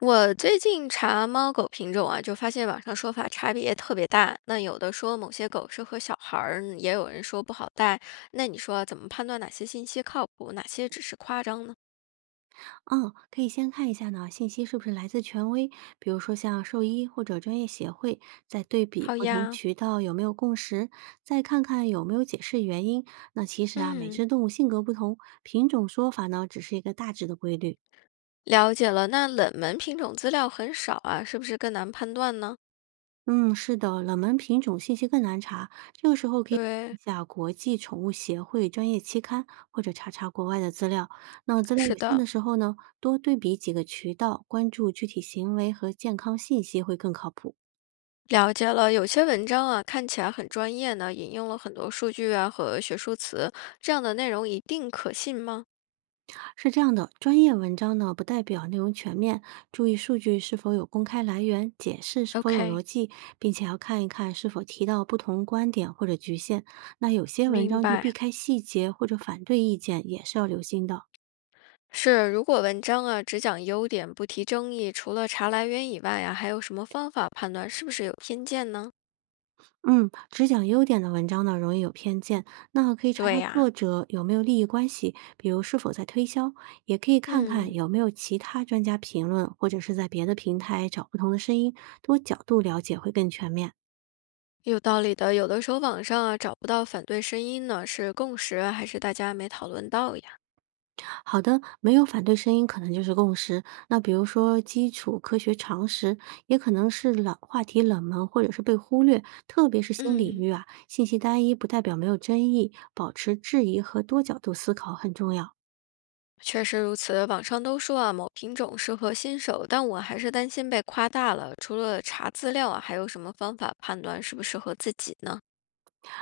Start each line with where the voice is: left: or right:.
left: 我最近查猫狗品种啊，就发现网上说法差别特别大。那有的说某些狗适合小孩儿，也有人说不好带。那你说怎么判断哪些信息靠谱，哪些只是夸张呢？
right: 嗯，可以先看一下呢，信息是不是来自权威，比如说像兽医或者专业协会，再对比
left: 好
right: 不同
left: 呀，
right: 渠道有没有共识，再看看有没有解释原因。那其实啊，每
left: 嗯，
right: 只动物性格不同，品种说法呢只是一个大致的规律。
left: 了解了。那冷门品种资料很少啊，是不是更难判断呢？
right: 嗯，是的，冷门品种信息更难查，这个时候可以看一
left: 对，
right: 下国际宠物协会专业期刊，或者查查国外的资料。那资料
left: 是
right: 有限
left: 的，
right: 的时候呢，多对比几个渠道，关注具体行为和健康信息会更靠谱。
left: 了解了。有些文章啊，看起来很专业呢，引用了很多数据啊和学术词，这样的内容一定可信吗
right: 是这样的，专业文章呢不代表内容全面，注意数据是否有公开来源，解释是否有
left: ？OK，
right: 逻辑，并且要看一看是否提到不同观点或者局限。那有些文
left: 明
right: 章就避
left: 白。
right: 开细节或者反对意见，也是要留心的。
left: 是，如果文章啊只讲优点不提争议，除了查来源以外啊，还有什么方法判断是不是有偏见呢？
right: 嗯，只讲优点的文章呢，容易有偏见。那可以查
left: 对
right: 查
left: 呀、
right: 作者有没有利益关系，比如是否在推销，也可以看看
left: 嗯，
right: 有没有其他专家评论，或者是在别的平台找不同的声音，多角度了解会更全面。
left: 有道理的。有的时候网上啊找不到反对声音呢，是共识啊还是大家没讨论到呀？
right: 好的，没有反对声音可能就是共识。那比如说基础科学常识，也可能是冷话题冷门或者是被忽略，特别是新领
left: 嗯，
right: 域啊，信息单一不代表没有争议，保持质疑和多角度思考很重要。
left: 确实如此。网上都说啊某品种适合新手，但我还是担心被夸大了。除了查资料啊，还有什么方法判断适不适合自己呢？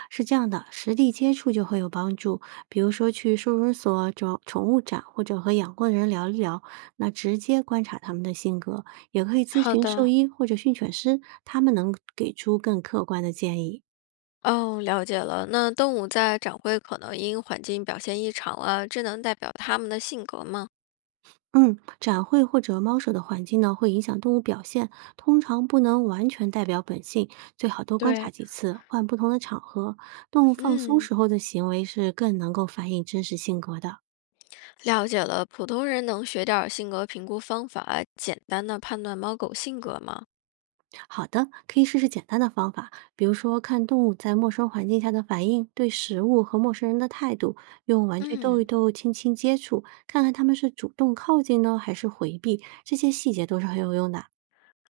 right: 是这样的，实地接触就会有帮助。比如说去收容所、找宠物展，或者和养过的人聊一聊，那直接观察他们的性格，也可以咨
left: 好
right: 询兽
left: 的，
right: 医或者训犬师，他们能给出更客观的建议。
left: 哦，了解了。那动物在展会可能因环境表现异常啊，这能代表它们的性格吗？
right: 嗯，展会或者猫舍的环境呢，会影响动物表现，通常不能完全代表本性，最好多观察
left: 对，
right: 几次，换不同的场合。动物放松
left: 嗯，
right: 时候的行为是更能够反映真实性格的。
left: 了解了。普通人能学点儿性格评估方法，简单的判断猫狗性格吗？
right: 好的，可以试试简单的方法，比如说看动物在陌生环境下的反应，对食物和陌生人的态度，用玩具逗一
left: 嗯，
right: 逗，轻轻接触，看看它们是主动靠近呢，还是回避，这些细节都是很有用的。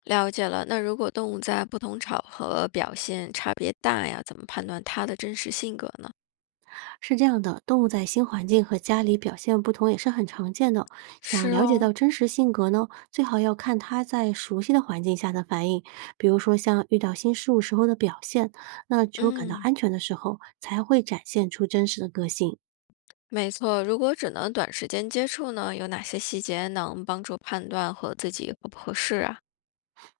left: 了解了。那如果动物在不同场合表现差别大呀，怎么判断它的真实性格呢？
right: 是这样的，动物在新环境和家里表现不同也是很常见的。想
left: 是
right: 了解
left: 哦，
right: 到真实性格呢，最好要看它在熟悉的环境下的反应，比如说像遇到新事物时候的表现。那只有感到
left: 嗯，
right: 安全的时候，才会展现出真实的个性。
left: 没错。如果只能短时间接触呢，有哪些细节能帮助判断和自己合不合适啊？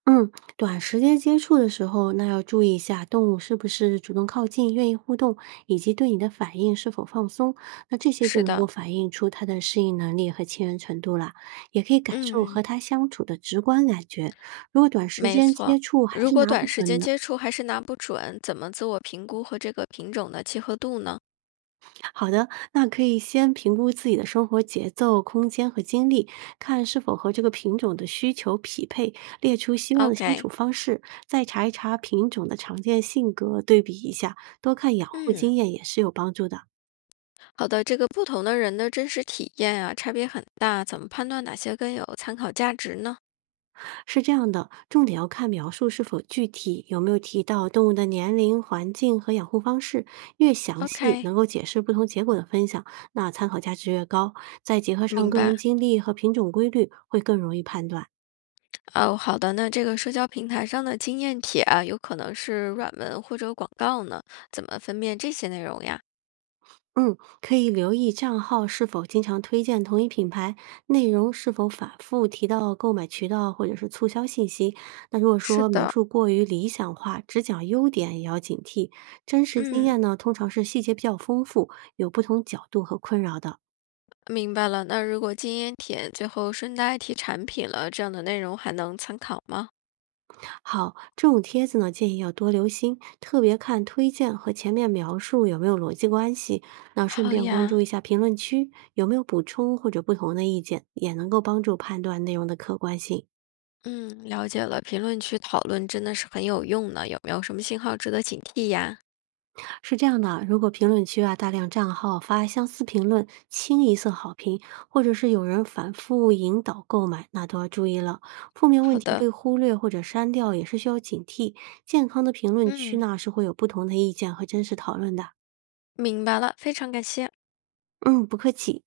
right: 嗯，短时间接触的时候，那要注意一下动物是不是主动靠近、愿意互动，以及对你的反应是否放松。那这些就
left: 是
right: 能够
left: 的，
right: 反映出它的适应能力和亲人程度了，也可以感受和
left: 嗯，
right: 它相处的直观感觉。如果短时
left: 没
right: 间接
left: 错。
right: 触还
left: 如
right: 是
left: 果
right: 拿不
left: 短时
right: 准
left: 间
right: 呢
left: 接触还是拿不准，怎么自我评估和这个品种的契合度呢
right: 好的，那可以先评估自己的生活节奏、空间和精力，看是否和这个品种的需求匹配，列出希望的相处
left: ？OK，
right: 方式，再查一查品种的常见性格，对比一下，多看养护
left: 嗯，
right: 经验也是有帮助的。
left: 好的，这个不同的人的真实体验啊，差别很大，怎么判断哪些更有参考价值呢
right: 是这样的，重点要看描述是否具体，有没有提到动物的年龄、环境和养护方式，越详细
left: ？OK，
right: 能够解释不同结果的分享，那参考价值越高。再结合上
left: 明
right: 个
left: 白。
right: 人经历和品种规律，会更容易判断。
left: 哦，好的，那这个社交平台上的经验帖啊，有可能是软文或者广告呢，怎么分辨这些内容呀？
right: 嗯，可以留意账号是否经常推荐同一品牌，内容是否反复提到购买渠道或者是促销信息。那如果
left: 是
right: 说描
left: 的，
right: 述过于理想化，只讲优点也要警惕。真实经
left: 嗯。
right: 验呢，通常是细节比较丰富，有不同角度和困扰的。
left: 明白了。那如果禁烟帖最后顺带提产品了，这样的内容还能参考吗？
right: 好，这种帖子呢，建议要多留心，特别看推荐和前面描述有没有逻辑关系。那顺
left: 好
right: 便关注
left: 呀，
right: 一下评论区有没有补充或者不同的意见，也能够帮助判断内容的客观性。
left: 嗯，了解了。评论区讨论真的是很有用呢。有没有什么信号值得警惕呀？
right: 是这样的，如果评论区啊大量账号发相似评论，清一色好评，或者是有人反复引导购买，那都要注意了。负面问
left: 好
right: 题
left: 的，
right: 被忽略或者删掉也是需要警惕。健康的评论区
left: 嗯，
right: 呢是会有不同的意见和真实讨论的。
left: 明白了，非常感谢。
right: 嗯，不客气。